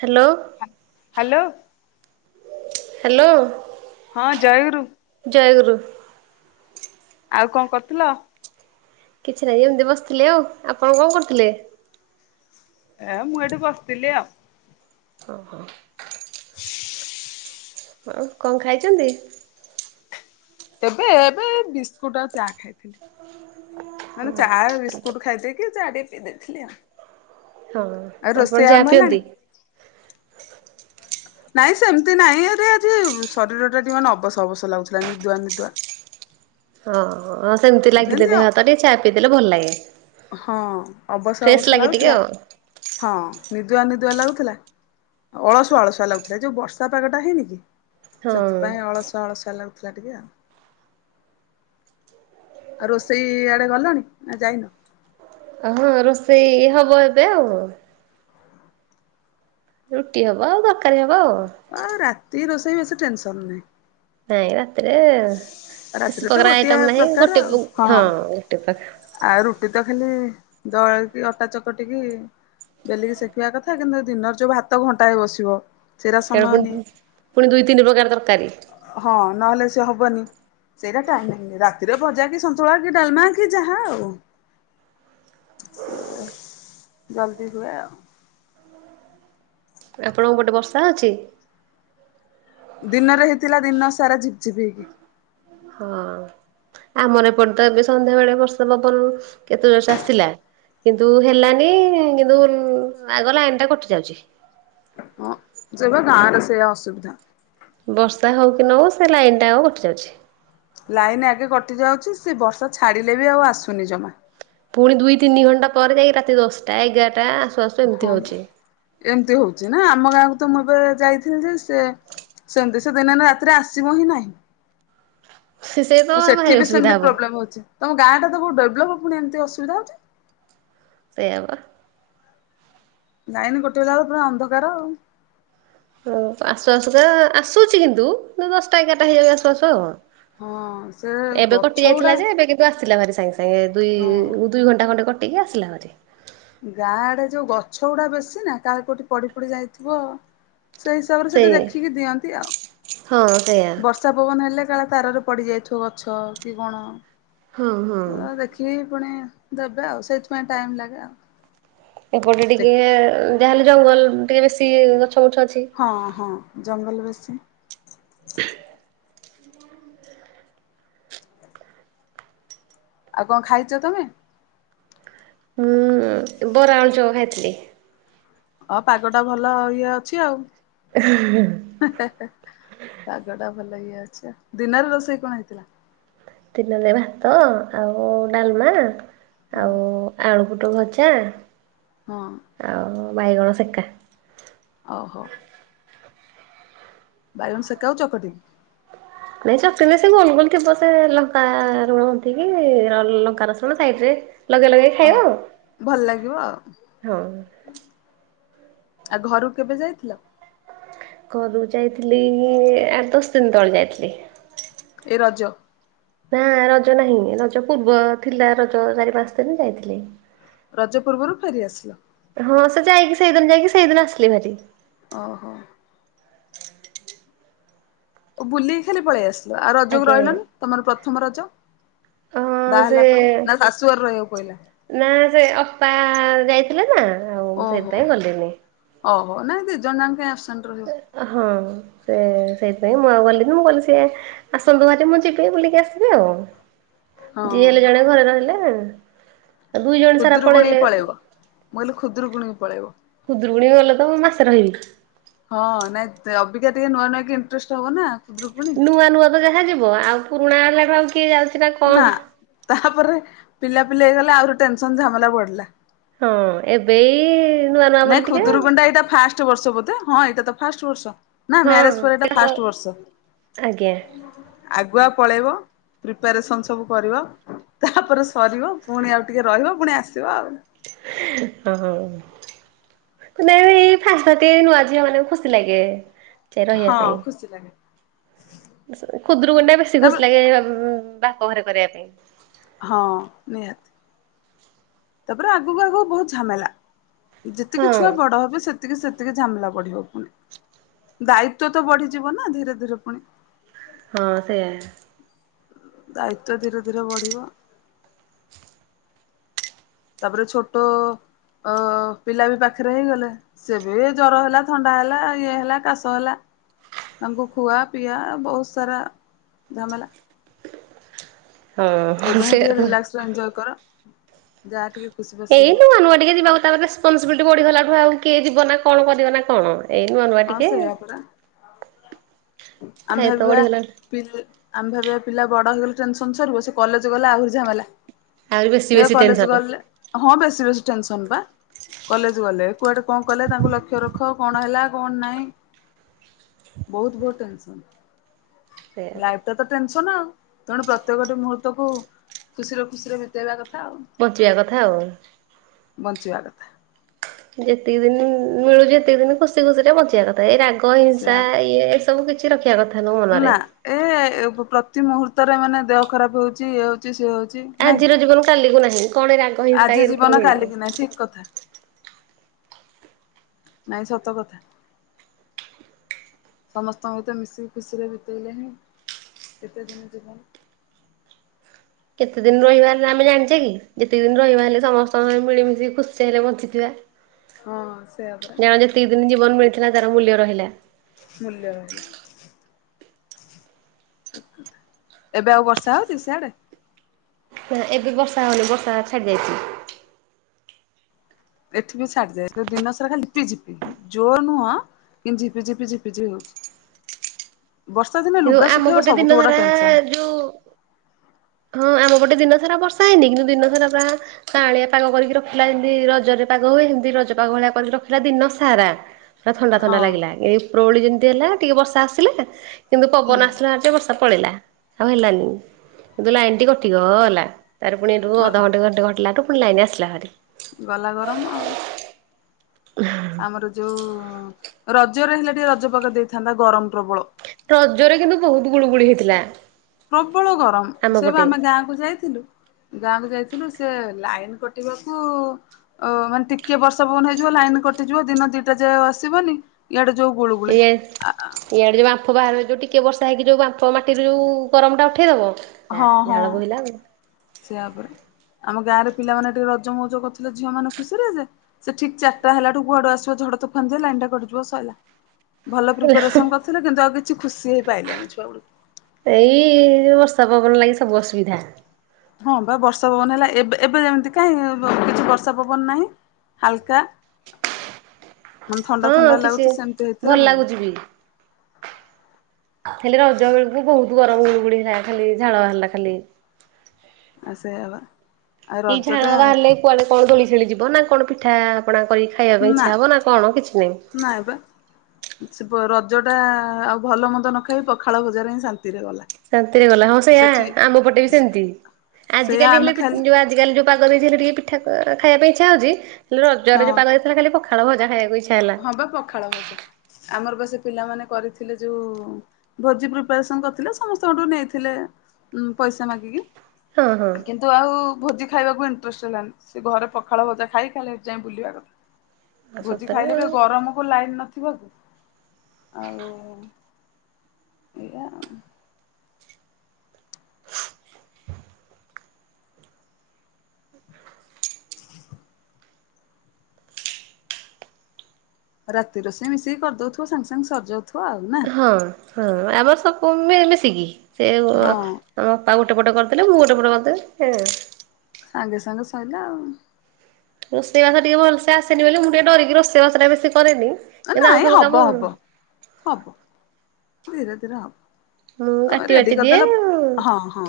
Hello. Hello. Hello. ହଁ ଜୟଗୁରୁ। ଜୟଗୁରୁ। ଆଉ କଣ କରୁଥିଲ? କିଛି ନାହିଁ ଏମିତି ବସିଥିଲି ଆଉ, ଆପଣ କଣ କରୁଥିଲେ? ଏ ମୁଁ ଏଇଠି ବସିଥିଲି ଆଉ। ଓହୋ। ହଉ କଣ ଖାଇଛନ୍ତି। ତେବେ ଏବେ ବିସ୍କୁଟ ଆଉ ଚା ଖାଇଥିଲି ମାନେ ଚା ବିସ୍ କକୁଟ ଖାଇଥିଲ କିଡଆ ପିଇ ଦେଇଥିଲ ଆଉ ହଁ ଆଉ ରୋଷେଇ ଆପଣ ଆରମ୍ଭ ଯାହା ହେଲାଣି? ପିଅନ୍ତି। ନାଇଁ ସେମିତି ନାଇଁ ଆରେ ଆଜି ଶରୀର ଟା ଟିକେ ଅବସ ଅବସ ଲାଗୁଥିଲା ନିଦୁଆ ନିଦୁଆ ହଁ ହଁ ସେମିତି ଲାଗିଲେ ଯେମିତି ଦେହ ହାତ ଟିକେ ଚା ପିଇ ଦେେଲେ ଭଲ ଲାଗେ ହଁ ଅବସ୍ ଫ୍ରେଶ ଅବସ୍ୟ ଲାଗେ ଟିକେ ଲାଗୁଥିଲା ଆଉ। ହଁ ନିଦୁଆ ନିଦୁଆ ଲାଗୁଥିଲା। ଅଳସୁଆ ଅଳସୁଆ ଲାଗୁଥିଲା ଯୋଉ ବର୍ଷା ପାଗଟା ହେଇନି କି ସେଥିପାଇଁ ହଁ ଅଳସୁଆ ଅଳସଆ ଲାଗୁଥିଲା ଟିକେ ଆଉ ଆଉ ରୋଷେଇ ଆଡ଼େ ଗଲଣି ନା ଯାଇନ ଓହଁ ରୋଷେଇ ହବ ଏବେ ଆଉ ରୁଟି ହବ ଆଉ ଦରକାରୀ ହବ ଆଉ ଆଉ ରାତି ରୋଷେଇ ବେଶୀ ଟେନସନ ନାହିଁ। ନାଇଁ ରାତିରେ ବେଶୀ ରାତିରେ ତ ପ୍ରକାର ଗୋଟିଏ ଆଇଟମ ନାହିଁ ପ୍ରକାର ଗୋଟେ ଆଉ ହଁ ଗୋଟେ ଆଉ ରୁଟି ତ ଖାଲି ଦଳ କି ଅଟା ଚକଟ କି ବେଲିକି ଶ ସେଖିବା କଥା କିନ୍ତୁ ଦିନର ଯୋଉ ଭାତ ଘଣ୍ଟା ହେ ବସିବ ସେଇଟା ସେ ସମୟ ପୁଣି ନିଏ। ପୁଣି ଦୁଇ ତିନି ପ୍ରକାର ତରକାରୀ ହଁ ନହେଲେ ସେ ହବନି ସେଇଟା ଟାଇମ ଲାଗନି ରାତିରେ ଭଜା କି ସନ୍ତୁଳା କି ଡାଲମା କି ଯାହା ଆଉ ହଁ ସେ ଜଲଦି ହୁଏ ଆଉ ଆପଣଙ୍କ ଗୋଟେ ବର୍ଷା ଅଛି। ଦିନରେ ହେଇଥିଲା ଦିନ ସାରା ଯିପି ଜିିବି ହେଇକି। ହଁ ଆମର ଏପଟ ତ ଏବେ ସନ୍ଧ୍ୟା ବେଳେ ବର୍ଷା ପବନରୁ କେତେ ଜଣ ଚାଷିଲା। କିନ୍ତୁ ହେଲାନି କିନ୍ତୁ ଆଗ ଲାଇନ ଟା କଟି ଯାଉଛି। ହଁ ଯିବା ଗାଁରେ ସେଇୟା ଅସୁବିଧା ବର୍ଷା ହଉ କି ନ ହଉ ସେ ଲାଇନ୍ ଟା ଆଉ ଉଠଟି ଯାଉଛି ଲାଇନ୍ ଆଗେ କଟିଯାଉଛି ସେ ବର୍ଷା ଛାଡ଼ିଲେ ବି ଆଉ ଆସୁନି ଜମା ପୁଣି ଦୁଇ ତିନି ଘଣ୍ଟା ପରେ ଯାଇକି ରାତି ଦଶଟା ଏଗାରଟା ଆସୁ ଆସୁ ଏମିତି ହଁ ହଉଛି। ଏମିତି ହଉଛି ନା ଆମ ଗାଁକୁ ତ ମୁଁ ଏବେ ଯାଇଥିଲି ଯେ ସେ ସେମିତି ସେ ଦିନ ରାତିରେ ଆସିବ ହିଁ ନାହିଁ ସେ ସେ ତ ଓ ସେଠି ଭାରି ବି ଅସୁବିଧା ସେମିତି ହବ ପ୍ରୋବ୍ଲେମ ହଉଛି ତମ ଗାଁ ଟାବୁ ଡେଲପବୁ ଏମି ଅସୁବିଧାଉଛି ସେ ବା ନାଇଁନି ଗୋଟେ ବେ ହେଲା ପୁରା ଅନ୍ଧକାର ଆଉ ହ ଆସବାସ ତ ଆସୁଛି କିନ୍ତୁ ଦଶଟା ଏଗାରଟା ହେଇଯିବ ଆସବାସଉ ହଁ ସେ ଗଛ ଗୁଡା ଯେ ଏବେ କିନ୍ତୁ ଆସିଲା ଭାରି ସାଙ୍ଗେ ସାଙ୍ଗେ ଦୁଇ ହଁ ଦୁଇ ଘଣ୍ଟା ଖଣ୍ଡଟେ କଟିକି ଆସିଲା ଭାରି ଗାଁ ଆଡେ ଯୋଉ ଗଛ ଗୁଡା ବେଶୀ ନା କା କୋଉଠି ପଡି ପଡି ଯାଇଥିବ ସେଇ ହିସାବରେ ସେଠି ସେଇ ଦେଖିକି ଦିଅନ୍ତି ଆଉ ହଁ ସେଇଆ। ବର୍ଷ ବର୍ଷା ପବନ ହେଲେ କାଳେ ତାରରେ ପଡି ଯାଇଥିବ ଗଛ କି କଣ ହଁ ହଁ। ଦେଖ କି ପୁଣି ଦେବେ ଆଉ ସେଇଥିପାଇଁ ଟାଇମ ଲାଗେ ଆଉ ଏପଟେ ଟିକେ ଚେକି ଯାହାହେଲେ ଜଙ୍ଗଲ ଟିକେ ବେଶି ଗଛ ଗଛ ଅଛି ହଁ ହଁ ଜଙ୍ଗଲ ବେଶୀ ଆଉ କଣ ଖାଇଛ ତମେ ହୁଁ ବରା ଆଣ ଚଉ ଖାଇଥିଲି ହ ପାଗ ଟା ଭଲ ଇଏ ଅଛି ଆଉ ହଁ ପାଗ ଟା ଭଲ ଇଏ ଅଛି ଦିନରେ ରୋଷେଇ କଣ ହେଇଥିଲା ଦିନରେ ଭାତ ଆଉ ଡାଲମା ହଁ ଆଉ ଆଳୁପୋଟଳ ଭଜା, ହଁ। ଆଉ ବାଇଗଣ ସେକା, ଓ ହୋ। ବାଇଗଣ ସେକାକୁ ଚକଟି- ନାଇଁ ଚକଟି ସେଇ ଗୋଲ ଗୋଲ ଥିବ ସେ ଲଙ୍କା ଲୁଣ ମନ୍ଥିକି ଲଙ୍କା ରସୁଣ ସାଇଡରେ, ଲଗେଇ ଲଗେଇ ଖାଇବା ଓହୋ। ଆଉ ଭଲ ଲାଗିବ ଆଉ ହଁ। ଆଉ ଘରୁକୁ କେବେ ଯାଇଥିଲ? ଘରୁ ଯାଇଥିଲି ଆଠ ଦଶ ଦିନ ତଳେ ଯାଇଥିଲି। ଏ ରଜ ନା ରଜ ନାହିଁ ରଜ ପୂର୍ବ ଥିଲା ରଜ ଚାରି ପାଞ୍ଚ ଦିନ ଯାଇଥିଲି। ରଜ ପୂର୍ବରୁ ଫେରିଆସିଲ। ହଁ ସେ ଯାଇକି ସେଇଦିନ ଯାଇକି ସେଇଦିନ ଆସିଲି ଭାରି। ଓହୋ। ଓ ବୁଲିକି ଖାଲି ପଳେଇ ଆସିଲୁ ଆଉ ରଜକୁ ଆଜ୍ଞା ରହିଲନି ତମର ପ୍ରଥମ ରଜ। ହଁ ବାହା ସେ ହେଲା ପରେ ନା ଶାଶୁଘର ରହିବାକୁ ପଇଲା? ନା ସେ ଅପା ଯାଇଥିଲେ ନା ଆଉ ମୁଁ ଓହୋ ସେଇଥିପାଇଁ ହୋ। ଗଲିନି, ଓହୋ ନାଇ ଦିଇ ଜଣ ଯାଙ୍କ କାଇଁ ଆପସଣ୍ଟ ରହିବ। ହଁ ସେ ସେଇଥିପାଇଁ ମୁଁ ଆଉ ଗଲିନି ମୁଁ କଲି ସେ ଆସନ୍ତୁ ଭାରି ମୁଁ ଯିବି ବୁଲିକି ଆସିବି ଆଉ, ଯିଏ ହେଲେ ହଁ। ଜଣେ ଘରେ ରହିଲେ, ଦୁଇ ଜଣ ସାରା ଖୁଦୁରୁକୁଣୀ ପଳେଇଲେ କୁ ପଳେଇବ, ମୁଁ କହିଲି ଖୁଦୁରୁକୁଣୀ କି ପଳେଇବ। ଖୁଦୁରୁକୁଣି କୁ ଗଲେ ତ ମୁଁ ମାସେ ରହିବି। ହଁ ନାଇଁ ଅବିକା ଟିକେ ନୂଆ ନୂଆ କି ଇଣ୍ଟ୍ରେଷ୍ଟ ହବ ନା। ଖୁଦୁରୁକୁଣୀ। ନୂଆ ନୂଆ ତ ଯାହା ଯିବ ଆଉ ପୁରୁଣା ହେଲାଠୁ ଆଉ କିଏ ଯାଉଛି? ନା ତାପରେ ପିଲାପିଲା ହେଇଗଲେ ଆହୁରି ଟେନସନ ଝାମେଲା ବଢ଼ିଲା। ହଁ ଏବେ ଇ ନାଇଁ ଖୁଦୁରରକୁୁଣ୍ଡା ଏଇଟା ଫାଷ୍ଟ ବର୍ଷ ବୋଧେ ହଁ ଏଇଟା ତ ଫାଷ୍ଟ ବର୍ଷ। ନା ମ୍ୟାରେଜ ପରେ ଏଟା ହଁ ଫାଷ୍ଟ ବର୍ଷ। ଆଜ୍ଞା ଆଗୁଆ ପଳେଇବ ପ୍ରିପାରେସନ ସବୁ କରିବ। ତାପରେ ସରିବ ପୁଣି ଆଉ ଟିକେ ରହିବ ପୁଣି ଆସିବ ଆଉ। ହ [inaudible] ନାଇ ଫାର୍ଷ୍ଟ ଫାର୍ଷ୍ଟ ଟିକେ ନୂଆ ଝିଅମାନକୁ ଖୁସି ଲାଗେ। ରହିବା ହଁ ଖୁସି ଲାଗେ। ପାଇଁ ଖୁଦୁରୁକଣୀ ବେଶୀ ତାପରେ ଖୁସି ଲାଗେ ର ବାହା ଘରେ କରିବା ପାଇଁ। ହଁ ନିହାତି ତାପରେ ଆଗକୁ ଆଗକୁ ବହୁତ ଝାମେଲା, ଯେତିକି ହଁ ଛୁଆ ବଡ ହେବେ ସେ ସେତିକି ସେତିକି ଝାମେଲା ବଢିବ ପୁଣି ଦାୟିତ୍ଵ ତ ବଢିଯିବ ନା ଧୀରେ ଧୀରେ ପୁଣି ହଁ ସେଇଆ। ଦାୟିତ୍ଵ ଧୀରେ ଧୀରେ ବଢିବ। ତାପରେ ଛୋଟ ଅ ପିଲା ବି ପାଖରେ ହେଇଗଲେ। ସେବେ ଜର ହେଲା ଥଣ୍ଡା ହେଲା ଇଏ ହେଲା କାଶ ହେଲା। ତାଙ୍କୁ ଖୁଆ ପିଆ ବହୁତ ସାରା ଝାମେଲା। ହଁ ଏବେ ହିଁ ସେଇଆ ଟିକେ ତ। ରିଲାକ୍ସ ରେ ଏଞ୍ଜୟ୍ କର ଯାହା ଟିକେ ଖୁସି, ବାସି ଏଇ ହୁଅ। ନୂଆ ନୂଆ ଟିକେ ଯିବାକୁ ତା ରେସପନସିବିଲିଟି ବଢିଗଲା ଠୁ ଆଉ କିଏ ଯିବ ନା କଣ କରିବ ନା କଣ। ଏଇ ନୂଆ ନୂଆ ହଁ ଟିକେ, ସେଇଆ ପରା ଆମେ ଦାୟିତ୍ୱ ଭାବିବା ବଢିଗଲା ଆମେ ଭାବିବା ପିଲା ବଡ ହେଇଗଲେ ଟେନସନ ସରିବ ସେ କଲେଜ ଗଲେ ଆହୁରି ଝାମେଲା। ଆହୁରି ବେଶୀ ଏ ବେଶୀ କଲେଜ ଟେନସନ ଗଲେ ହଁ ବେଶୀ ବେଶୀ ଟେନସନ ପା, କଲେଜ ଗଲେ କୁଆଡେ କଣ କଲେ ତାଙ୍କୁ ଲକ୍ଷ୍ୟ ରଖ କଣ ହେଲା କଣ ନାଇଁ। ବହୁତ ବହୁତ ଟେନ୍ସନ୍ ସେଇଆ ବା ଲାଇଫି ତ ତ ଟେନସନ ଆଉ ତେଣୁ ପ୍ରତ୍ୟେକଟି ମୁହୂର୍ତ କୁ ଖୁସିରେ ଖୁସିରେ ବିତେଇବା କଥା ଆଉ। ବଞ୍ଚିବା କଥା ଆଉ। ବଞ୍ଚିଵା କଥା। ଯେତିକି ଦିନ ମିଳୁଛି ଯେତିକି ଦିନ ଖୁସି ଖୁସି ଟା ବଚିବା କ ଏଇ ରାଗ ହିଂସା ସେୟା ଇଏ ଏ ସବୁ କିଛି ରଖିବା କଥା ହେଲା ମୋ ମନରେ। ନା ଏ ପ୍ରତି ମୁହୂର୍ତ୍ତରେ ମାନେ ଦେହ ଖରାପ ହଉଛି ଇଏ ହଉଛି ସେ ହଉଛି। ନାଇଁ କି? ଆଜିର ଜୀବନ କାଲିକୁ ନାହିଁ କଣ ରାଗ ହିଂସା ଆଜି ଇଏରୁ କଣ ଜୀବନ ମିଳିବ। କାଲ କି ନହିଁ ଠିକ କଥା। ନାଇଁ ସତ କଥା। ସମସ୍ତଙ୍କୁ ତ ମିଶିକି ଖୁସିରେ ବିତେଇଲେ ହିଁ କେତେ ଦିନ ଯିବନ କେତେ ଦିନ ରହିବ ହେଲେ ଆମେ ଜାଣିଛେ କି ଯେତେ ଦିନ ରହିବା ହେଲେ ସମସ୍ତଙ୍କ ମିଳିମଶି ଖୁସି ସେହରେ ବଞ୍ଚିଥିବା। ହଁ ସେୟା ପରା। ଦି ଦିନ ଜୀବନ ମିଳିଥିଲା ତାର ମୂଲ୍ୟ ରହିଲା। ମୂଲ୍ୟ ରହିଲା। ଥା ଏବେ ଆଉ ବର୍ଷା ହଉଛି ସିଆଡେ। ନା ଏବେ ବର୍ଷା ହଉନି ବର୍ଷା ଛାଡି ଯାଇଛି। ଏଠି ବି ଛାଡିଯାଏ ଯୋଉ ଦିନସାରା ଖାଲି ଲିପିିପି ଯୋର ନୁହଁ। କିନ୍ତି ଛିପି ଛିପି ହଉଛି। [inaudible] ବର୍ଷା ଦିନ କିନ୍ତୁ ଆମପଟେ ଦିନ ଧାରା ଯୋଉ ହଁ ଆମ ପଟେ ଦିନସାରା ବର୍ଷା ହେଇନି କିନ୍ତୁ ଦିନ ସାରା ପ୍ରା ତାଳିଆ ପାଗ କରିକି ରଖିଲା ଯେମିତି ରଜରେ ପାଗ ହୁଏ। ଏମିତି ରଜ ପାଗ ଭଳିଆ କରିକି ରଖିଲା ଦିନ ସାରା। ପା ଥଣ୍ଡା ଥଣ୍ଡା ହଁ ଲାଗିଲା ଏ ଉପରଉଳିମତି ହେଲା ଟିକେ ବଷାସିଲେ କିନ୍ତୁ ହୁଁ। ପବନ ଆସିଲାେ ବର୍ଷା ପଳେଇିଲା ଆଉ ହେଲାନି କିନ୍ତୁ ଲାଇନ ଟି କଟିଗଲା। ତାର ପୁଣିରୁ ଅଧଣ୍ଟ ଘଣ୍ଟେ ଘଟାାରୁୁଣି ଲାଇନ ଆସିଲା ଭରି। ଗଲା ଗରମ ଆଉ। ଆମର ଯୋଉ ରଜରେ ହେଲେ ଟିକେ ରଜ ପକା ଦେଇଥାନ୍ତା ଗରମ ପ୍ରବଳ। ରଜରେ କିନ୍ତୁ ବହୁତ ଗୁଳୁ ଗୁଳି ହେଇଥିଲା। ପ୍ରବଳ ଆମ ଗରମ ସେବୁ ପଟେ ଆମେ ଗାଁକୁ ଯାଇଥିଲୁ। ଗାଁକୁ ଯାଇଥିଲୁ ସେ ଲାଇନ କଟିବାକୁ ଓ ମାନେ ଟିକେ ବର୍ଷା ପବନ ହେଇଯିବ ଲାଇନ କଟିଯିବ ଦିନ ଦିଟା ଯାଏ ଆସିବନି। ଏଡ଼ ଯୋଗ ଗୁଳଗୁଳି ଆ ଇଆଡ଼େ ଯେଉଁମ୍ପ ବାହାରୁ ଯେଉଁ ଟିକେ ବର୍ଷା ହେ ହୋଇକି ଯେଉଁ ବାମ୍ପ ମାଟିରୁ ଯେଉ ଗରଟା ଉଠାଇଦେବ। ହଁ ହଁ ସେୟା ପରା। ଆମ ଗାଁରେ ପିଲାମାନେ ଟିକେ ରଜ ମଉଜ କରିଥିଲେ ଝିଅ ମାନ ଖୁସିରେ ଯେ ସେ ଠିକ ଚାରିଟା ହେଲାଠୁଆଡୁ ଆସ ଝଡ ଫେ ଲାଇନ ଟା କଡିିବ ସଇିଲା। ଭଲ ପ୍ରିପାରେସନ କରିଥିଲେ କିନ୍ତୁ ଆଉ କିଛି ଖୁସି ହେଇ ପାଇିଲନି ଛୁଆ ବେକୁ ଏଇ ଯୋଉ ବର୍ଷା ପବନ ଲାଗି ସବୁ ଅସୁବିଧା। ହଁ ବା ବର୍ଷା ପବନ ହେଲା ଏବେ ଏବେ ଯେମିତି କାଇହିଁ କିଛି ବର୍ଷା ପବନ ନାହିଁ। ହାଲକା ମାନେ ଥଣ୍ଡା ହଁ ଥଣ୍ଡା କିଛି ଲାଗୁଛି ସେମିତି ହେଇଥିଲା ଭଲ। ଖାଲି ରଜ ବେଳକୁ ବହୁତ ଗରମ ବୁଡ ହେଥିଲା ଖାଲି ଝାଳ ବାହାରିଲା ଖାଲି। ସେୟା ପା। ଏଇ ଝାଳ ବାହାରିଲେ କୁଆଡେ କଣ ଦୋଳିଶେଳି ଯିବ ନା କଣ ପିଠା ଆପଣା କରି ନା ନା ପା। ସେ ରଜ ଟା ଆଉ ଭଲ ମନ୍ଦ ନ ଖାଇ ପଖାଳ ଭଜାରେ ହିଁ ଶାନ୍ତିରେ ଗଲା। ରାତିରେ ଗଲା ହଁ ସେଇୟଆା ସେଠି ଆମ ପଟେ ବି ସେମିତି ସେଇଆ ଆଜିକାଲି ଆମେ ହେଲେ ଖାଲି ଯ ଆଜିକାଲି ଯୋଉ ପାଗ ଦେଇ ହେଲେ ଟିକେ ପିଠା ଖାଇବା ଇ୍ଛା ହଉ ହେ ହଁ ରଜରେଉ ପାଗ ଖାଲି ପଖା ଭଜା ଖବା ଇଛ ହେଲା। ହବ ପଖାଳ ଭଜା ଆମର ବା ସେ ପିଲାମାନେ କରିଥିଲେ ଯୋଉ। ଭୋଜି ପ୍ରିପାରେସନ କରିଥିଲେ ସମସ୍ତଙ୍କଠୁ ନେଇଥିଲେ ପଇସା ମାଗିକି। ହଁ ହଁ। ତ ଆଉ ଭୋଜି ଖାଇବାକୁ ଇଣ୍ଟରେଷ୍ଟ ହେଲାନି ସେ ଘରେ ପଖାଳ ଭଜା ଖାଇ ଖାଲି ହେଠି ଯାଇଁ ବୁଲିବା କଥା। ଆ ସତରେ ଆଉ। ରମକୁ ଲାଇନ ନଥିବାକୁ। ଆଉ ଏଇଆ ଆଉ। [unintelligible] ରାତି ରୋଷେଇ ମିଶେକି କରିଦଉଥିବ ସାଙ୍ଗେ ସାଙ୍ଗେ ସରିଯାଉ ହଁ ହଁ ଆମର ସ‌ କୁ ମିଳି ମିଶିକି ସେ ମ ହଁ। ତା ବାପା ଗୋଟ ପଟେ କରିଦଲେ ମୁଁ ଗୋଟେ ପଟେ କରିଦେବି ହେ ସାଙ୍ଗେ ସାଙ୍ଗେ ସଇଲା ଆଉ। ରୋଷେଇ ବାସ ଟିକେ ଭଲସେ ଆସେନି ବୋଲି ମୁଁ ଟିକେ ଡରିକି ରୋଷେଇ ବାସଟା ବେଶି କରେନି କିନ୍ତୁ ଆଉ ନାଇଁ ସବୁ ହବ କାମ। ହବ ହବ ଧୀରେ ଧୀରେ ହବ। ମୁଁ ତମେ କାଟି ରେଡି ବାଟି ଦିଏ କରିଦେଲ ଉଁ। ହଁ ହଁ।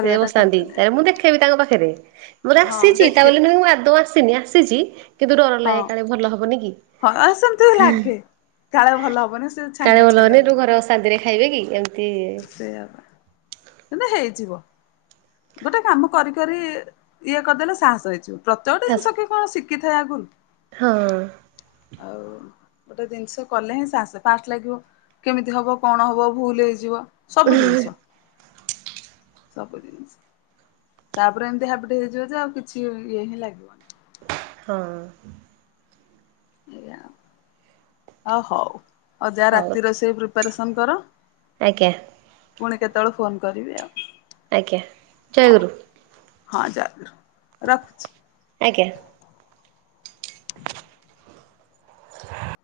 ସେ ବସାନ୍ତି ତାଏ କାଟିଦେଲେ ମୁଁ ଦେଖେବି ତାଙ୍କ ପାଖରେ ମୋତେ ହଁ ଆସିଛି ତା ଦେଖି ବୋଲି ନୁ ଏ ମୁଁ ଆଦୋଉଁ ଆସିନି ଆସିଛି। କିନ୍ତୁ ଡର ହଁ ଲାଗେ କାଳେ ଭଲ ହବନି କି। ହଁ ସେମିତି ଲାଗେ କାଳେ ଭଲ ହବନି ସେ ଛାନିଆ ଛାନିଆ। ସେଟୁ ଲାଗେ ଘରେ ଅଶାନ୍ତି ରେ ଖାଇବେ କି ଏମିତି। ସେୟା ବା କିନ୍ତୁ ହେଇଯିବ। ଗୋଟେ କାମ କରି କରି ଇଏ କରି ଦେଲେ ସାହସ ହେଇଯିବ ପ୍ରତ୍ୟେକ ଟି ଆସ ଜିନିଷ କିଏ କଣ ଶିଖିଥାଏ ଆଗରୁ। ହଁ। ଆଉ। ଗୋଟେ ଜିନିଷ କଲେ ହିଁ ସାହସ ଫାଷ୍ଟ ଲାଗିବ କେମିତି ହବ କଣ ହବ ଭୁଲ ହେଇଯିବ। ସବୁ ଜିନିଷ ସବୁ ଜିନଷ‌। ତାପରେ ଏମିତି ହାବିଟି ହେଇଯିବ ଯେ ଆଉ କିଛି ଇଏ ହିଁ ଲାଗିବନି। ହଁ। ଏଇଆ ଆଉ ଅ ହଉ ଆଉ ଯା ହଉ ରାତି ରୋଷେଇ ପ୍ରିପାରେସନ୍ କର। ଆଜ୍ଞା। ପୁଣି କେତେ ବେଳେ ଫୋନ କରିବି ଆଉ। ଆଜ୍ଞା। ଜୟ ହଉ ଗୁରୁ। ହଁ ଜୟଗୁରୁ ରଖୁଛି। ଆଜ୍ଞା। ହା